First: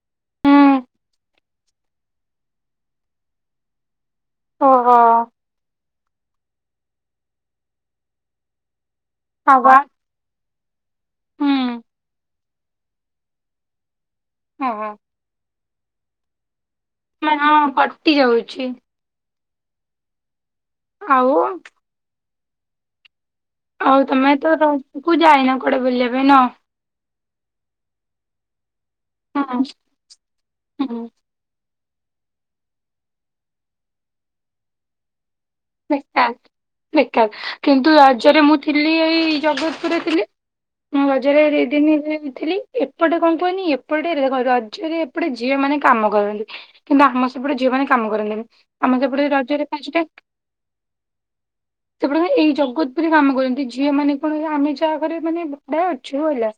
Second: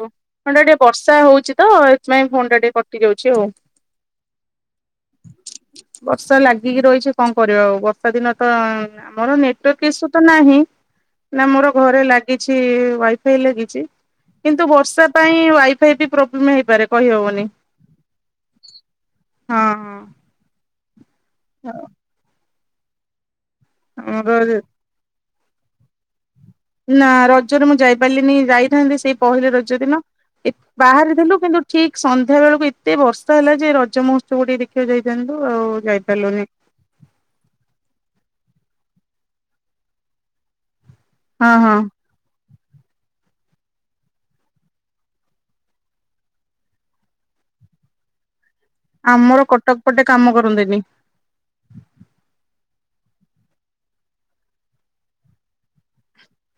ହ ହେଟା ଟିକେ ହୁଁ ବର୍ଷା ହଉଛି ତ-ଅ-ଅ ଏଥିପାଇଁ ଫୋନ ଟା ଟିକେ କଟି ଯାଉଛି ଆଉ। ହଁ ହଁ। ବର୍ଷା ଲାଗିକି ରହିଛି କଣ କରିବା ଆଉ ବର୍ଷା ଦିନ ତ-ଅ-ଅ। ଆମର ଆବା ନେଟୱାର୍କ ଏଇସୁ ତ ନାହିଁ ନା ହୁଁ ମୋର ଘରେ ଲାଗିଛି-ଇ-ଇ-ଇ ୱାଇଫାଇ ଲାଗିଛି। କିନ୍ତୁ ଓହୋ ବର୍ଷା ପାଇଁ-ଇ-ଇ ୱାଇଫାଇ ବି ପ୍ରୋବ୍ଲେମ୍ ହେଇପାରେ। ମାନେ କହିହବନି। ହଁ କଟି ଯାଉଛି। ହଁ-ଅ-ଅ। ଆଉ ଆଉ ତମେ ତ ଆମର ରକୁ ଯାଇନା କୁଆଡେ ବୁଲିବା ପାଇଁ ନ? ନା ରଜରେ ମୁଁ ଯାଇପାରିଲିନି ଯାଇଥାନ୍ତି ସେଇ ପହିଲି ହୁଁ ରଜ ଦିନ ଏ ହୁଁ ବାହାରରେ ଥିଲୁ କିନ୍ତୁ ଠିକ୍ ସନ୍ଧ୍ୟା ବେଳକୁ ଏତେ ବର୍ଷା ହେଲା ଯେ ରଜ ମହୋତ୍ସବ ଟିକେ ଦେଖିବାକୁ ଯାଇଥାନ୍ତୁ ଆଉ-ଉ-ଉ ବମୁଁ ଏକା ମୁଁ ଏକା କିନ୍ତୁ ରାଜରେ ମୁଁ ଥିଲି ଏଇ ଜଗତପୁରରେ ଥିଲି ମୁଁ ରଜରେ ହଁ ଦି ହଁ ଦିନି-ଇ-ଇ-ଇ ଥିଲି। ଏପଟେ କଣ କୁହନି ଏପଟେ ର-ର-ର ରଜରେ ଏପଟେ ଝିଅ ମାନେ କାମ କରନ୍ତି। କିନ୍ତୁ ଆମ ସେପଟେ ଝିଅ ମାନ କାମ କରନ୍ତିନି ଆମ ସେପଟେ ଆମର ରଜରେ କଟକ ପଟେ ପାଞ୍ଚଟା କାମ କରନ୍ତିନି। ସେପଟ ଏଇ ଜଗତ ପୁରରେ କାମ କରନ୍ତି ଝିଅ ମାନେ କଣ କହିଲେ ଆମେ ଯାହା ଘରେ ମାନେ ଭଡା ଅଛୁ ହେଲା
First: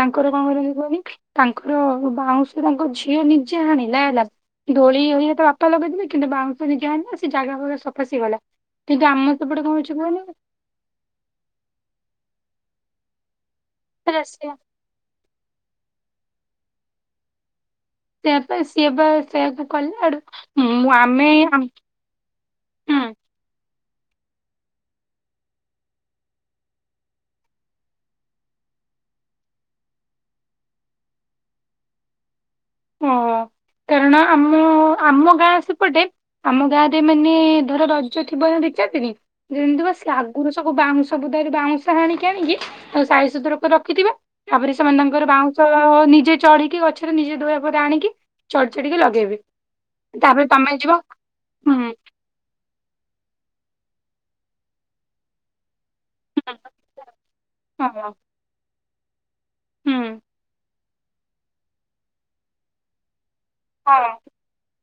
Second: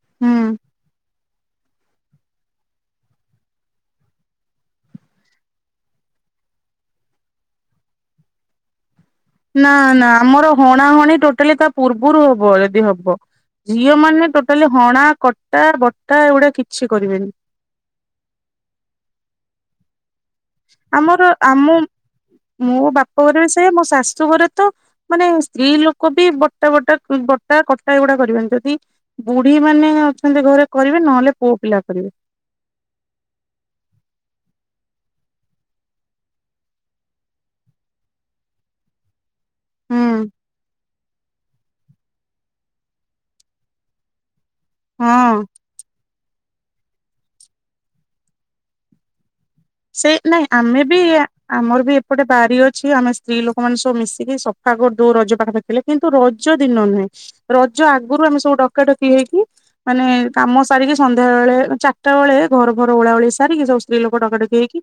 ତାଙ୍କର ହୁଁ। କଣ କରନ୍ତି କୁହନି ତାଙ୍କର ବାଉଁଶ ତାଙ୍କ ଝିଅ ନିଜେ ହାଣିଲା ହେଲା ଦୋଳି ହେଇଆ ତା ବାପା ଲଗେଇଦେଲେ କିନ୍ତୁ ବାଉଁଶ ନିଜେ ହାଣିଲା ନା ସେ ଜାଗା ଫାଗା ସଫା ସିିଏ କଲା। ଟିକେ ଆମେ ନା ନା ଆମର ହଣାହଣି ଟୋଟାଲି ତା ପୂର୍ବରୁ ହବ ଯଦି ହବ। ଝିଅ ମାନେ ଟୋଟାଲି ହଣା କଟା ବଟା ଏଗୁଡା କିଛି କରିବେନି। ସେୟା ପା ସିଏ ବା ସେୟା କୁ କଲା ଆଡୁ ମୁଁ ଆମର ଆମେ ଆମ୍- ଆମ ମୋ ହୁଁ ବାପ ଘରେ ବି ସେୟା ମୋ ଶାଶୁ ଘରେ ତ ମାନେ ସ୍ତ୍ରୀ ଲୋକ ବି ବଟା ବଟା ବଟା କଟା ଏଗୁଡା କରିବେନି, ଯଦି ବୁଢୀ ମାନେ ଅଛନ୍ତି ଘରେ କରିବେ ନହେଲେ ପୁଅ ପିଲା କରିବେ। ଓ କାରଣ ଆମ ଆମ ଗାଁ ସେପଟେ ଆମ ଗାଁରେ ମାନେ ଧର ରଜ ଥିବ ଦି ଚାରି ଦିନ୍ ଯେମିତି ବା ହୁଁ ସେ ଆଗୁରୁ ସବୁ ବାଉଁଶ ବୁଦାରେ ବାଉଁଶ ହାଣିକି ଆଣିକି ଆଉ ସାଇଜ୍ ସୁତୁରା କରି ରଖିଥିବେ। ତାପରେ ସେମାନେ ତାଙ୍କର ହଁ। ବାଉଁଶ ନିଜେ ଚଢିକି ଗଛରେ ନିଜେ ଧୋଇଆକୁ ପରେ ଆଣିକି ଚଢି ଚଢିକି ଲଗେଇବି। ସେଇ ନାଇଁ ଆମେ ବି ହୁଁ ଆମର ହୁଁ ବି ଗୋଟେ ବାରି ଅଛି ଆମେ ସ୍ତ୍ରୀ ଲୋକମାନେ ସବୁ ମିଶିକି ସଫା କରିଦଉ ରଜ ପାଖା ପାଖି ଥିଲେ। କିନ୍ତୁ ରଜ ଦିନ ନୁହେଁ ରଜ ଆଗରୁ ଆମେ ସବୁ ଡକା ଡକି ହେଇକି ମାନେ କାମ ସାରିକି ସନ୍ଧ୍ୟା ବଳେ ଚାରିଟା ବେଳେ ଘର ଘର ଓଳା ଓଳି ସାରିକି ସବୁ ହଁ ସ୍ତ୍ରୀ ଲୋକ ହୁଁ ଡକାଡକି ହେଇକି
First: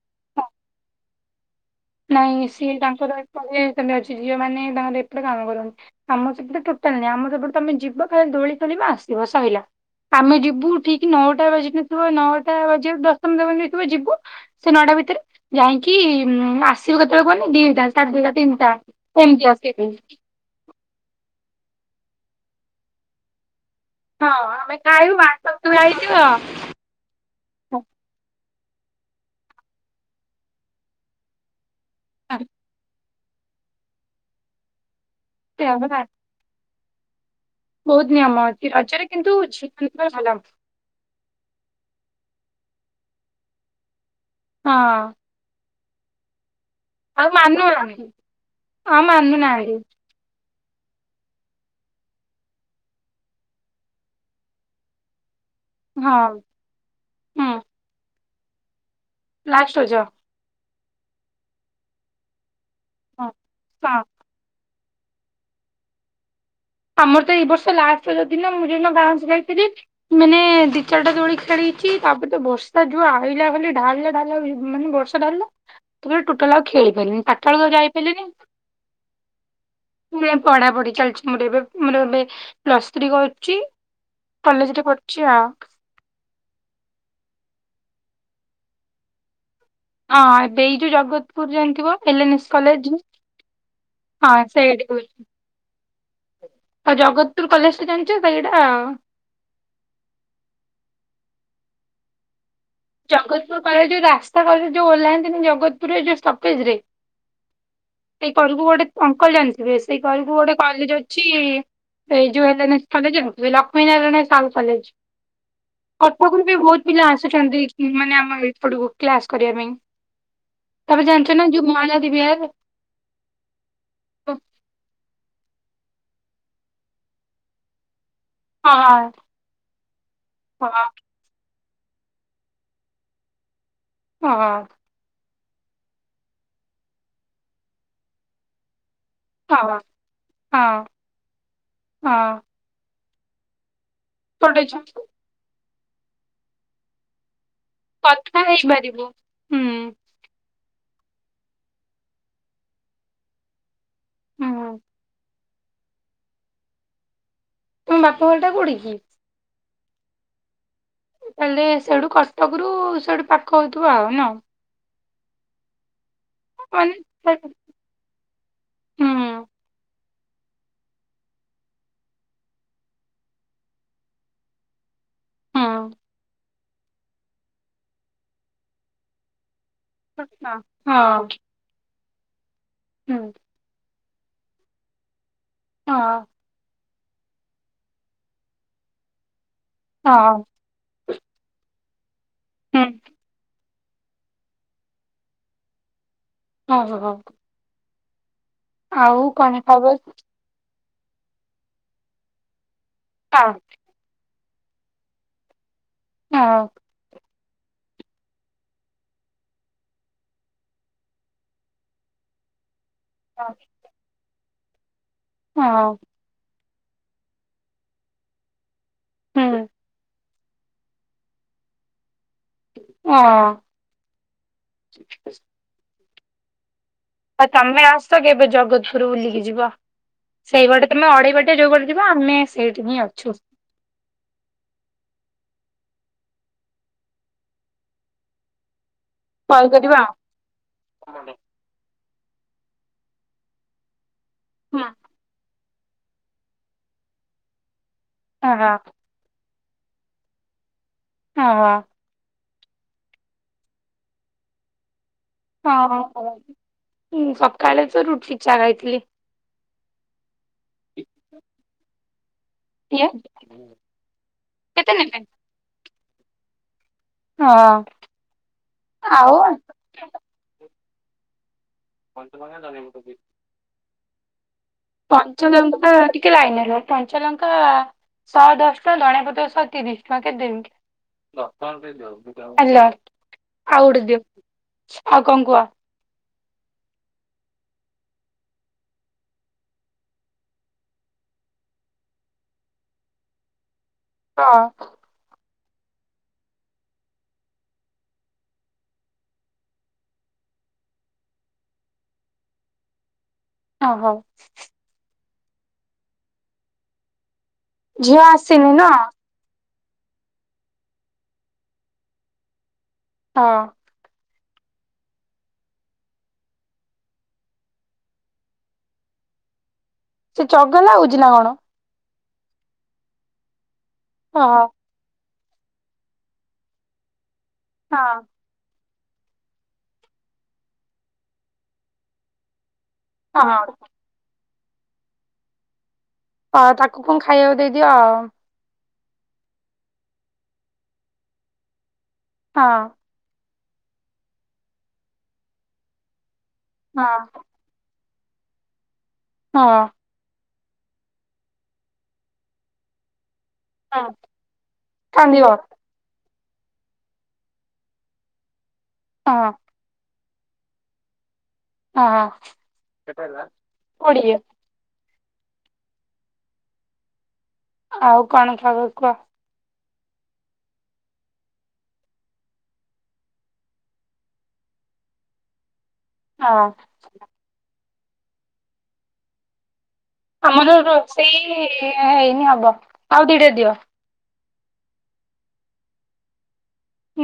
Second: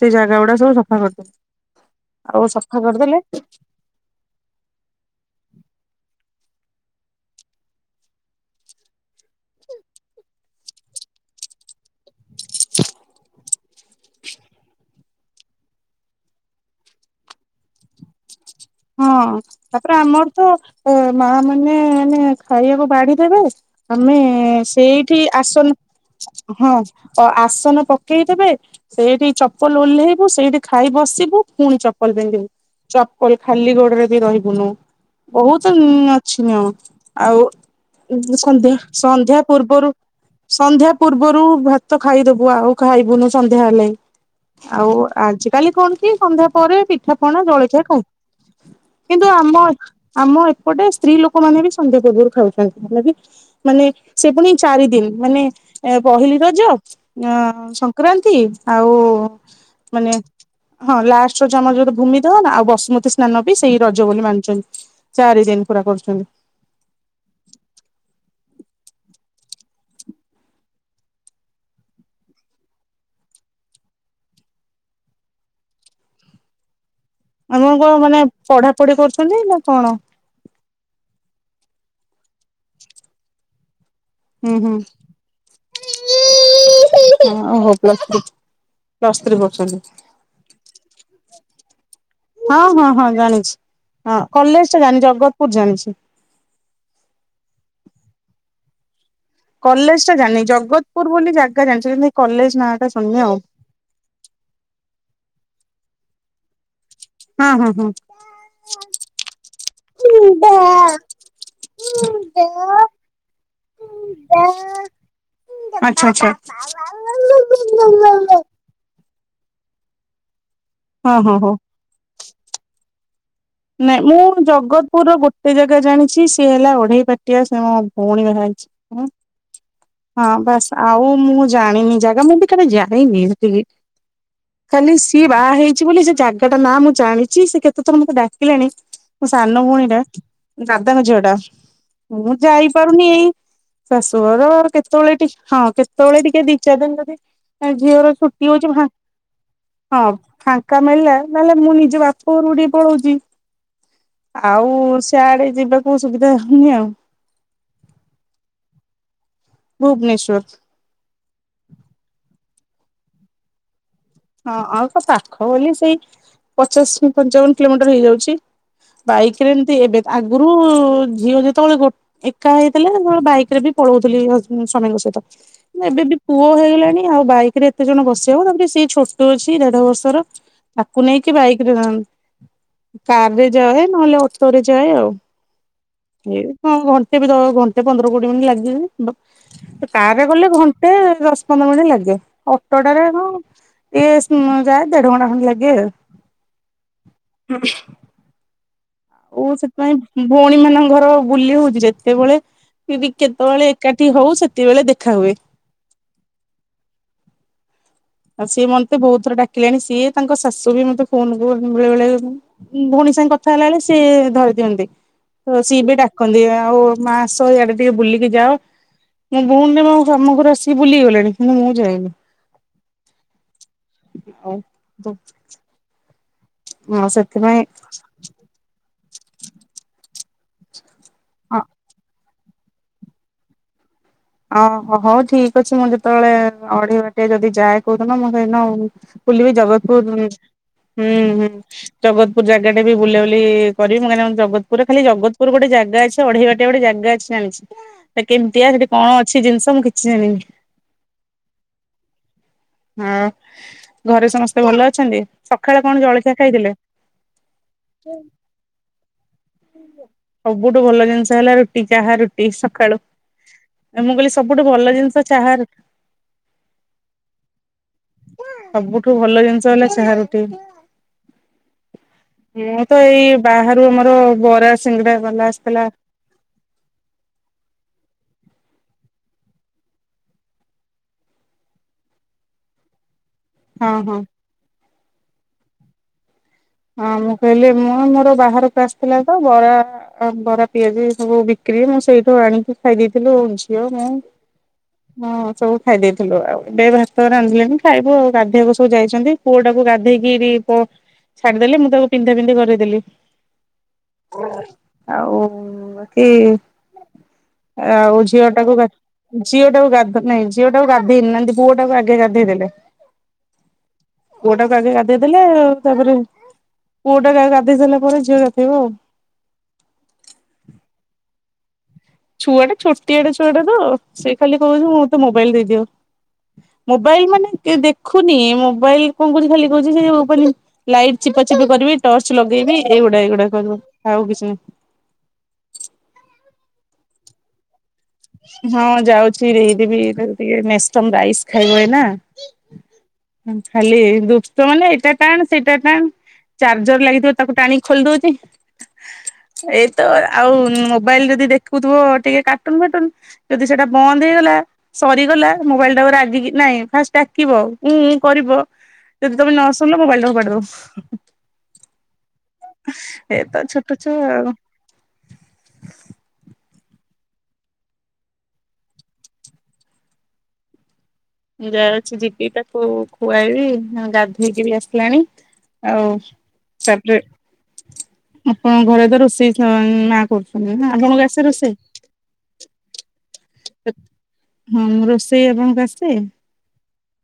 ସେ ଜାଗା ଗୁଡା ସବୁ ସଫା କରିଦଉ। ନାଇଁ ସିଏ ତାଙ୍କର ଏପଟେ ସେମତି ଅଛି ଝିଅ ମାନେ ତାଙ୍କର ଏପଟେ କାମ କରନ୍ତି। ଆମର ସେପଟେ ଟୋଟାଲି ନାହିଁ ଆମ ସେପଟୁ ତମେ ଯିବ ଖାଲି ଦୋଳି ଖେଳିବ ଆସିବ ସଇଲା। ଆମେ ଯିବୁ ଠିକ ନଅଟା ବାଜି ନଥିବ ନଅ ଟା ବାଜିବାକୁ ଦଶ ମିନିଟ୍ ଖଣ୍ଡେ ଥିବ ଯିବୁ ସେ ନଅଟା ଭିତରେ ଯାଇକି ମ୍ ଆସ୍ ଆସିବି କେତେବେଳେ କହ ନି ଦିଟା ସାଢେ ଦିଇଟା ତିିନିଟା। ହଁ ତାପରେ ଆମର ତ ଏ ମା ମାନେ ମାନେ ଖାଇବାକୁ ବାଢି ଦେବେ। ଆମେ ହଁ ଆମେ ଖାଇବୁ ସେଇଠି ବାଣ୍ଟ ତୁ ଆସନ ହେଇଯିବ। ହଁ ଆସନ ପକେଇଦେବେ। ସେଇଠି ଚପଲ ଓହ୍ଲେଇବୁ ସେଇଠି ଖାଇ ବସିବୁ ପୁଣି ଚପ ଚପଲ ପିନ୍ଧିବୁ ଚପଲ ଖାଲି ଗୋଡରେ ବି ରହିବୁନୁ ବହୁତୁ ସେଇଆ ପରା ଅଛି ନିୟମ ଆଉ ବହୁତ ନିୟମ ଅଛି ସନ୍ଧ୍ୟା ରଜରେ କିନ୍ତୁ ସନ୍ଧ୍ୟା ଝିଅ ପୂର୍ବରୁ ମାନଙ୍କର ଭଲ। ସନ୍ଧ୍ୟା ପୂର୍ବରୁ ଭାତ ଖାଇଦବୁ ଆଉ ଖାଇବୁନୁ ସନ୍ଧ୍ୟା ହେଲେ। ଆଉ ହଁ ଆଜିକାଲି କଣ କି ସନ୍ଧ୍ୟା ପରେ ପିଠା ଆଉ ପଣା ଜଳଖିଆ ମାନୁନାହାନ୍ତି ଖାଉ ଆଉ କିନ୍ତୁ ଆମ ମାନୁନାହାନ୍ତି ଆମ ଏପଟେ ସ୍ତ୍ରୀ ଲୋକମାନେ ବି ସନ୍ଧ୍ୟା ପୂର୍ବରୁ ଖାଉଛନ୍ତି, ହେଲେବି ମାନେ ସେ ପୁଣି ଚାରିଦିନ, ମାନେ ଏ ହଁ ପହିଲି ରଜ, ଅ ହୁଁ ସଂକ୍ରାନ୍ତି ଆଉ ଲାଷ୍ଟ ରଜ। ମାନେ ହଁ ଲାଷ୍ଟ ରଜ ଆମର ଯୋଉଟା ଭୂମି ଦହନ ନା ଆଉ ବସୁମତୀ ହଁ ସ୍ନାନ ବି ସେଇ ହଁ ରଜ ବୋଲି ମାନୁଛନ୍ତି। ଚାରି ଦିନ ପୁରା କରୁଛନ୍ତି। ଆମର ତ ଏଇ ବର୍ଷ ଲାଷ୍ଟ ରଜ ଦିନ ମୁଁ ଯେ ଦିନ ଗାଁ କୁ ଯାଇଥିଲି। ମାନେ ଦି ଚାରିଟା ଦୋଳି ଖେଳିଛି ତାପରେ ତ ବର୍ଷା ଯୋଉ ଆଇଲା ଖାଲି ଢାଳିଲା ଢାଳିଲା ମାନେ ବର୍ଷ ଢାଳିଲା ତାପରେ ଟୋଟଲି ଆଉ ଖେଳି ପାଇଲିନି। ଆପଣ କଣ ମାନେ ପଢା ପଢି କରୁଛନ୍ତି ନା କଣ? ନାଇ ପଢା ପଢି ଚାଲିଛି ମୋର ଏବେ ମୋର ଏବେ ପ୍ଲସ୍ ଥ୍ରୀ କରୁଛି। ହୁଁ ହୁଁ କଲେଜରେ ପଢୁଛି ଆଉ। ଓହୋ ପ୍ଲସ୍ ଥ୍ରୀ ପ୍ଲସ୍ ଥ୍ରୀ କରୁଛନ୍ତି। ହଁ ଏବେ ଏଇ ଯୋଉ ଜଗତପୁର ଯାଣିଥିବ, ଏଲ୍ ଏନ୍ ଏସ୍ ହଁ ହଁ କଲେଜ। ହଁ ଜାଣିଛି ହଁ ସେଇ ଆଡକୁ। ଓ ଜାଣିଛି। ଆଉ ଜଗତପୁର କଲେଜଟା ଜାଣିଛ ସେଇଟା? କଲେଜ ଟା ଜାଣିିନି ଜଗତପୁର ବୋଲି ଜାଗା ଜାଣିଛି କିନ୍ତୁ ସେଇ କଲେଜ ନାଁ ଟା ଶୁଣିନି ଆଉ ଜଗତପୁର କଳ ଯୋଉ ରାସ୍ତା କ ଯୋଉ ଓହ୍ଲାହାନ୍ତିନି ଜଗତପୁରରେ ଯୋଉ ଷ୍ଟପେଜ ରେ ହଁ ହଁ ହଁ। ସେଇ ଘରକୁ ଗୋଟେ ଅଙ୍କଲ ଜାଣିଥିବେ ସେଇ ଘରକୁ ଗୋଟେ କଲେଜ ଅଛି [unintelligible] ଲକ୍ଷ୍ମୀ ନାରାୟଣ ସାଲ କଲେଜ। ଆଚ୍ଛା ଆଚ୍ଛା। କଠକରୁ ବି ବହୁତ ପିଲା ଆସୁଛନ୍ତି ମାନେ ଆମ ଏଇ ସେପଟକୁ କ୍ଲାସ କରିବା ପାଇଁ ତମେ ହଁ ହଁ ଜାଣିଛ ନା ହଉ ଯୋଉ ମହାନଦୀ ବିହାର? ନାଇଁ ମୁଁ ହଁ ଜଗତପୁର ର ଗୋଟେ ଜାଗା ଜାଣିଛି ସିଏ ହେଲା ଓଢେଇ ପାଟିଆ ସେ ମୋ ଭଉଣୀ ବା ହଁ। ହଁ ବାସ ଆଉ ମୁଁ ଜାଣିନି ଜାଗା ମୁଁ ବି କେବେ ଯାଇନି [unintelligible] ହଁ। କାଲି ସିଏ ବାହା ହେଇଛି ବୋଲି ସେ ଜାଗା ଟା ନାଁ ମୁଁ ଜାଣିଛି ସେ କେତେଥର ମତେ ଡାକିଲାଣି ମୋ ସାନ ହଁ ଭଉଣୀ ଟା ହଁ ଦାଦାଙ୍କ ଝିଅ ଟା ହଁ ମୁଁ ଯାଇପାରୁନି ଏଇ ଶାଶୁଘର ଗୋଟେ କେତେବେଳେ ଟିକେ ହଁ କେତେବେଳେ ଟିକେ ଦି ଚାର ଦିନ ଯଦି ଝିଅର କଥା ଛୁଟି ହଉଛି ଭା ହେଇପାରିବୁ ହୁଁ ହଁ ଫା ଆକା ମିଳିଲା ନହେଲେ ମୁଁ ନିଜ ବାପ ଘରୁ ଟିକେ ପଳଉଛି। ହୁଁ ଆଉ ସିଆଡେ ଯିବାକୁ ସୁବିଧା ହଉନି ଆଉ। ତ ବାପା ଘର ଟା କୋଡିକି? ଭୁବନେଶ୍ୱର। ତାହେଲେ ସେଇଠୁ କଟକ ରୁ ସେଇଠୁ ପାଖ ହଉଥିବ ଆଉ ନା ହଁ ଆଉ କ ପାଖ ବୋଲି ସେଇ ମାନେ ପଚାଶ ପଞ୍ଚାବନ ହୁଁ କିଲୋମିଟର ହେଇଯାଉଛି ବାଇକ ହୁଁ ରେ ଏବେ ଆଗରୁ ଝିଅ ଯେତେବେଳେ ଗୋଟେ ଏକା ହେଇଥିଲା ଯେବେଳେ ବାଇକ ରେ ବି ପଳଉଥିଲି ହ ସ୍ୱାମୀଙ୍କ ସହିତ। ଏବେ ହଁ ବି ପୁଅ ହେଇଗଲାଣି ଆଉ ବାଇ ରେ ଏତେ ଜଣ ବସିବ ତାପରେ ସେ ଛୋଟ ଅଛି ଦେଢ ବର୍ଷ ର ତାକୁ ହଁ ନେଇକି ବାଇ [unintelligible] ହୁଁ। କାରରେ ଯାଏ ନହେଲେ ଅଟୋରେ ଯାଏ ଆଉ। ହଁ। ଏ କଣ ଘଣ୍ଟେ ବି ଦଶ ଘଣ୍ଟେ ପନ୍ଦର କୋଡିଏ ମିନିଟ ଲାଗିବ କାର୍ ହଁ ଗଲେ ଘ ଘଣ୍ଟେ ଦଶ ପନ୍ଦର ମିନିଟ୍ ଲାଗେ ହୁଁ ଅଟୋଟାରେ କ ଣ। ଏ ସେ ମୁଁ ଯାଏ ଦେଢ଼ ଘଣ୍ଟା ଖଣ୍ଡେ ଲାଗେ। ହଁ ହଁ। ଓ କଣ ସେ ଖବର? ଫୁଣି ଭଉଣୀ ମାନଙ୍କର ଘର ବୁଲି ହଉଛି ଯେତେବେଳେ ହୁ ହଁ କେତେବେଳେ ଏକାଠି ଠି ହଉ ସେତେବେଳେ ଦେଖା ହୁଏ। ହଁ। ସିଏ ମତେ ବହୁତ ଥର ଡାକିଲେଣି ସିଏ ତାଙ୍କ ଶାଶୁ ବି ମତେ ଫୋନ୍ ବେଳେ ବେଳେ ଭ ତାଙ୍କ କଥା ହେଲା ବେଳେ ସିଏ ଧରି ଦିଅନ୍ତି ସିଏ ବି। ହଁ ରଖନ୍ତି ଆଉ ମା ଆସ ଇଆଡେ ଟିକେ ବୁଲିକି ଯାଅ ମୁଁ ହୁଁ ଭଉଣୀ [unintelligible] ସେ ବୁଲିଗଲେଣି ମୁଁ ମୁଁ ଯାଇନି ଅ। [unintelligible] ମୁଁ ଆସେ ଆଉ ତମେ ଆସ କେବେ ଜଗତପୁର ବୁଲିକି ଯିବା। ସେଇପଟେ ତମେ ଅଢେଇ ବାଟେ ଯୋଉ ପଟେ ଯିବ ଆମେ ସେଇଠି ହିଁ ଅଛୁ। ଓ ହଉ ଠିକ ଅଛି ମୁଁ ଯେତେବେଳେ ଅଢେଇ ବାଟେ ଯଦି ଯାଏ କୋଉଦିନ ମୁଁ ସେଇଦିନ କୁଲିବି କଲ୍ କରିବା ଆଉ। ଜଗତପୁର [unintelligible] ହୁଁ ହୁଁ ଜଗତପୁର ଜାଗା ଟା ବି ବୁଲାବୁଲି କରିବି ମୁଁ କା ହୁଁ ଜଗତପୁର ଖାଲି ଜଗତପୁର ଗୋଟେ ଜାଗା ଅଛି ଅଢେଇବାଟିଆ ଗୋଟେ ଜାଗା ଅଛି ଜାଣିଛି ହେ ହଁ କେମିତିଆ ସେଠି କଣ ଅଛି ଜିନିଷ ମୁଁ କିଛି ଜାଣିନି। ହଁ ହଁ। ହଁ ଘରେ ସମସ୍ତେ ଭଲ ଅଛନ୍ତି? ସକାଳେ ହଁଁ କଣ ହଁ ଜଳଖିଆ ଖାଇଥିଲେ? ସକାଳେ ତ ରୁଟିି ଚା ଖାଇଥିଲି। ସବୁଠୁ ଭଲ ଜିନିଷ ହେଲା ରୁଟି ଚାହା ରୁଟି। ସକାଳୁ। [unintelligible] ମୁଁ କହିଲି ସବୁଠୁ ଭଲ କେତେ ନେବେ? ଜିନିଷ ଚାହା ରୁ ହଁ ସବୁଠୁ ଆଉ ଭଲ ଜିନିଷ ହେଲା ଚାହା ରୁଟି। ମୁଁ ତ ଏଇ ବାହାରୁ ଆମର ବରା ସିଙ୍ଗଡା ବାଲା ପଞ୍ଚ ଆସିଥିଲା [unintelligible] ଟିକେ ଲାଇନ୍ ରୁହ। କଞ୍ଚାଲଙ୍କା ଶହେ ଦଶ ଟଙ୍କା ଦଣିଆ ପତ୍ର ଶହେ ତିରିଶ ଟଙ୍କା କେତେ ଦେବି? ହାଲୋ ଆଉ ହଁ ଗୋଟେ ଦିଅ ହଁ। ଆଉ କଣ କୁହ। ହଁ ମୁଁ କହିଲି ମୁଁ ମୋର ବାହାରକୁ ଆସିଥିଲା ତ ବରା ଆ ବରା ପିଆଜି ସବୁ ବିକ୍ରି ମୁଁ ସେଇଠୁ ଆଣିକି ଖାଇ ଦେଇଥିଲୁ ଝିଅ ମୁଁ ହଁ। ହଁ ସବୁ ଖାଇ ଦେଇଥିଲୁ ଆଉ ଏବେ ଭାତ ରାଧିଲେଣୀ ଏବେ ଖାଇବୁ ଆଉ ଗାଧୋଇବାକୁ ସବୁ ଯାଇଛନ୍ତି। ପୁଅଟାକୁ ଗାଧେଇକି ପ ଛାଡିଦେଲି ମୁଁ ତାକୁ ପିନ୍ଧା ପିନ୍ଧି କରିଦେଲି। ଓହୋ ଆଉ କି ଆଉ ଝିଅ ଆସିନି ଟାକୁ ନା ଗା ଝିଅଟାକୁ ଗା ଝିଅଟାକୁ ଗାଧୋଇନି ନାହାନ୍ତି ପୁଅ ଟାକୁ ଆଗେ ଗାଧୋଇ ଦେଲେ। ହଁ। ପୁଅ ଟାକୁ ଆଗେ ଗାଧେଇ ଦେଲେ ଆଉ ତାପରେ ପୁଅ ଟାକୁ ଆଗେ ଗାଧୋଇ ସାରିଲା ପରେ ଝିଅ ଗାଧୋଇଵ ଆଉ। ସେ ଚଗଲା ହଉଛି ନା କଣ? ଛୁଆଟା ଛୋଟିଆ ଛୁଆଟା ତ ସେ ଖାଲି ଓହୋ କହୁଛି ମୁଁ ତାକୁ ମୋବାଇଲି ଦେଇଦିଅ ମୋବାଇଲି ମାନେ ହଁ ଦେଖୁନି ମୋବାଇଲ କଣ କହୁଛି ଖାଲି କହୁଛି ସେ ମୋବାଇଲି ଲାଇଟ୍ ଚିପଚିପ କରିବି ଟର୍ଚ ଲଗେଇବି ଏଇଗୁଡା ଏଇଗୁଡା କରିବ ଆଉ କିଛି ନାହିଁ। ହଁ ତାକୁ କଣ ଖାଇବାକୁ ଦେଇଦିଅ ଆଉ। ହଁ ଯାଉଛି ଦେଇଦେବି ଟିକେ ମେଷ୍ଟମ୍ ରାଇସି ଖାଇବ ଏ ନା ହଁ ଖାଲି ଦୁଷ୍ଟ ମାନେ ଏଇଟା ଟାଣେ ସେଇଟା ଟାଣେ ଚାର୍ଜର ଲାଗିଥିବ ହଁ ତାକୁ ଟାଣିକି? ଖୋଲି ଦଉଛି ଏଇତ ଆଉ ମୋବାଇଲି ରେ ଯଦି ଦେଖୁଥିବ ଟିକେ କାଟୁନୁ ଫାଟୁନ ଯଦି ସେଟା ହଁ ବନ୍ଦ ହେଇଗଲା କାନ୍ଦିବ ସରିଗଲା ମୋବାଇଲ ଟାକୁ ରାଗିକି ନାଇଁ ଫାଷ୍ଟେ ଡାକିବ ଉଁ ଉଁ କରିବ ଯଦି ହଁ ତମେ ନ ଶୁଣିଲ ମୋବାଇଲିଟାକୁ ଫୁପାଡି ଦବ। ହଁ ଏ ତ ଛୋଟ ଛୁଆ କୋଡିଏ ଆଉ। ଆଉ କଣ ଖବ କହ ଯାଉଛି ଯିବି ତାକୁ ଖୁଆଇବି ଗାଧେଇକି ବି ଆସିଲାଣି ଆଉ ହଁ। ତାପରେ ଆପଣଙ୍କ ଘରେ ତ ରୋଷେଇ ମା କରୁଛନ୍ତି ଆମର ନା ଆପଣଙ୍କୁ ଆସେ ରୋଷେଇ ହେଇନି ହବ ଆଉ ଦିଟା ଦିଅ। ହୁଁ ରୋଷେଇ ଆପଣଙ୍କୁ ଆସେ?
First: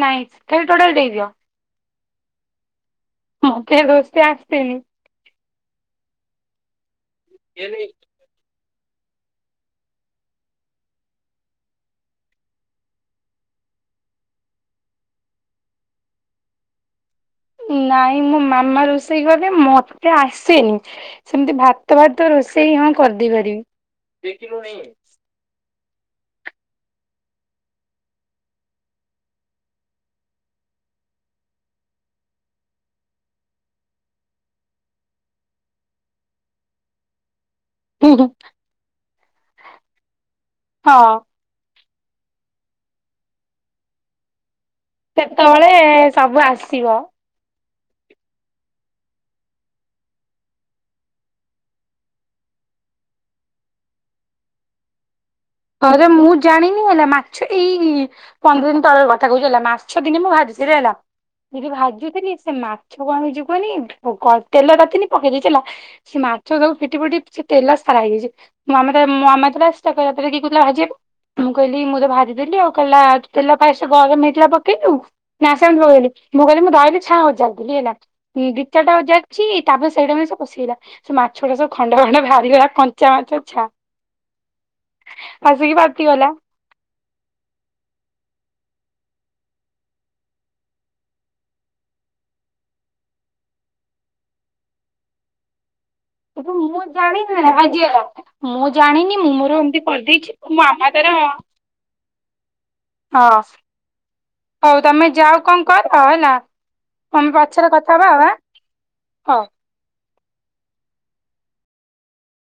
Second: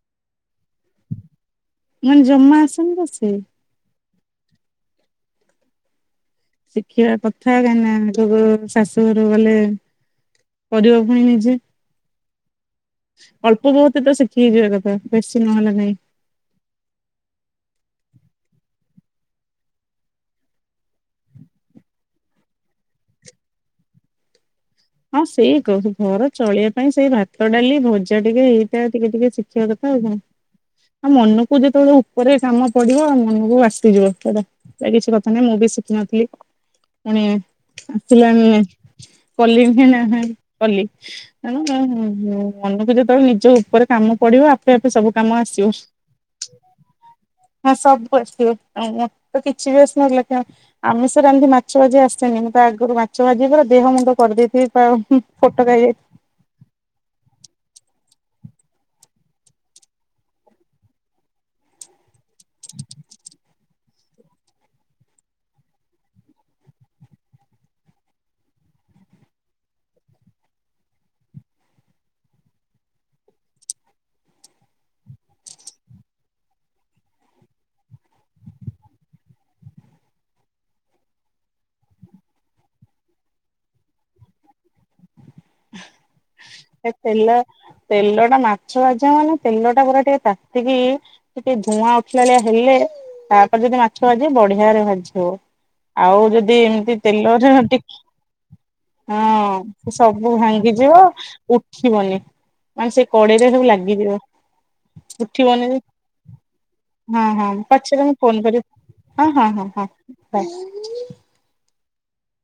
ନାଇଁ ସେଠୁଟୋଟାଲ ଦେଇଦିଅ।? ମାନେ ଜମା ଆସେନି ରୋଷେଇ ମତେ ରୋଷେଇ ଆସେନି। ଶିଖିବା କଥା କାହିଁକି ନା? କେବେ ଶାଶୁଘର ଗଲେ କରିବ୍ ପୁଣି ନିଜେ ଅଳ୍ପ ବହୁତ ତ ଶିଖିଯିବା କଥା ବେଶୀ ନହେଲେ ନାଇଁ ନାଇଁ ମୋ ମାମା ରୋଷେଇ କରେ ମତେ ଆସେନି ସେମତି ଭାତ ଭାତ ରୋଷେଇ ହଁ କରିଦେଇ ପାରିବି ହଁ ସେଇ ଘର ଚଳିବା ପାଇଁ ସେଇ ଭାତ ଡାଲି ଭଜା ଟିକେ ଏଇଟା ଟିକେ ଟିକେ ଶିଖି ଶିଖିବା କଥା ଆଉ କଣ? ଆଉ ମନକୁ ଯେତେବେଳେ ଉପରେ କାମ ପଡିବ ଆ ମନକୁ ଆସିଯିବ ସେଟା ସେ କିଛି କଥା ନାହିଁ ମୁଁ ବି ଶିଖିନଥିଲି ପୁଣି ଆସିଲାଣି କଲିଣି ନା କଲି ହଁ ହୁଁ ହୁଁ ମନକୁ ଯେତେବେଳେ ନିଜ ଉପରେ କାମ ପଡିବ ଆପ୍ ସେତେବେଳେ ସବୁ ଆସିବ। ହଁ ସବୁ ଆସିଥିବ ତ କିଛି ବି ଆସୁନଥିଲା କାମ? ଆମିଷ ରାନ୍ଧି ମାଛ ଭାଜି ଆସେନି ମୁଁ ତ ଆଗରୁ ମାଛ ଭାଜି ଦେହ ମୁଣ୍ଡ କରିଦେଇଥିବି ପ୍ରାୟ ହଁ ଯେ ମୁଁ ଦ୍ ଜାଣିନି ହେଲା ମାଛ ଏଇ ପନ୍ଦର ଦିନ ତଳର କଥା କହୁଛି ହେଲା ମାଛ ଦିନେ ମୁଁ ଭାଜି ଥିଲା ହେଲା। ଦିଦି ଭାଜୁଥିଲି ସେ ମାଛ କଣ ହେଇଛି କୁହନି ତେଲ ତାତିନି ପକେଇ ଦେଇଛି ହେଲା। ସେ ମାଛ ସବୁ ଫିଟି ଫୁଟି ସେ ତେଲ ସାରା ହେଇଯାଇଛି ମାମା ମୋ ମାମା ଥିଲା ସେ ତତେ କିଏ କହୁଥିଲା ଭାଜିବାକୁ? ମୁଁ କହିଲି ମୁଁ ତ ଭାଜିଦେଲି ଆଉ କହିଲା ତେଲ ଫାଷ୍ଟେ ଗରମ ହେଇଥିଲା ପକେଇଲୁ ସାଙ୍ଗେ ସାଙ୍ଗେ ଧୁଇଲି ମୁଁ ଧଇଲି ଛାଆଁ ଉଜାଡି ଦେଲି ହେଲା। ଦି ଚାରିଟା ଉଯାଡିଛି ତାପରେ ସେଇଟା ବି ସେ ପଷିଇଲା ସେ ମାଛ ଗୁଡା ସବୁ ଖଣ୍ଡ ଖଣ୍ଡ ବାହାରିଗଲା କଞ୍ଚା ମାଛ ଛା ଆସିକି ଭାସିଗଲା। ଏ ତେଲ ତେଲ ଟା ମାଛ ଭାଜି ମାନେ ତେଲ ଟା ପୁରା ଟିକେ ତାତିକି ଟିକେ ଧୂଆଁ ଉଠିଲାଳିଆ ହେଲେ ତାପରେ ଯଦି ମାଛ ଭାଜିିବେ ବଢିଆ ରେ ଭାଜିିହବ। ଆଉ କିନ୍ତୁ ଯଦି ମୁଁ ଏମତି ଜାଣିନି ତେଲରେ ଆଜି ଟିକ୍ ହେଲା ମୁଁ ଜାଣିନି ମୁଁ ମୋର ଏମିତି ହଁ। ସବୁ କରିଦେଇଛି ମୋ ମାମା ଭାଙ୍ଗିଯିବ ତାର ଉଠିବନି। ମାନେ ସେ ହଁ କଡେଇରେ ସବୁ ଲାଗିଯିବ ହଉ ତମେ ଯାଅ କଣ ଉଠିବନି ଯେ କର ହେଲା ହଁ ଆମେ ହଁ ପଛରେ କଥା ପଛେ ହବା ତମେ ଆଉ ଆଁ ଫୋନ୍ କରି ହଁ ହଉ। ହଁ ହଁ ହ।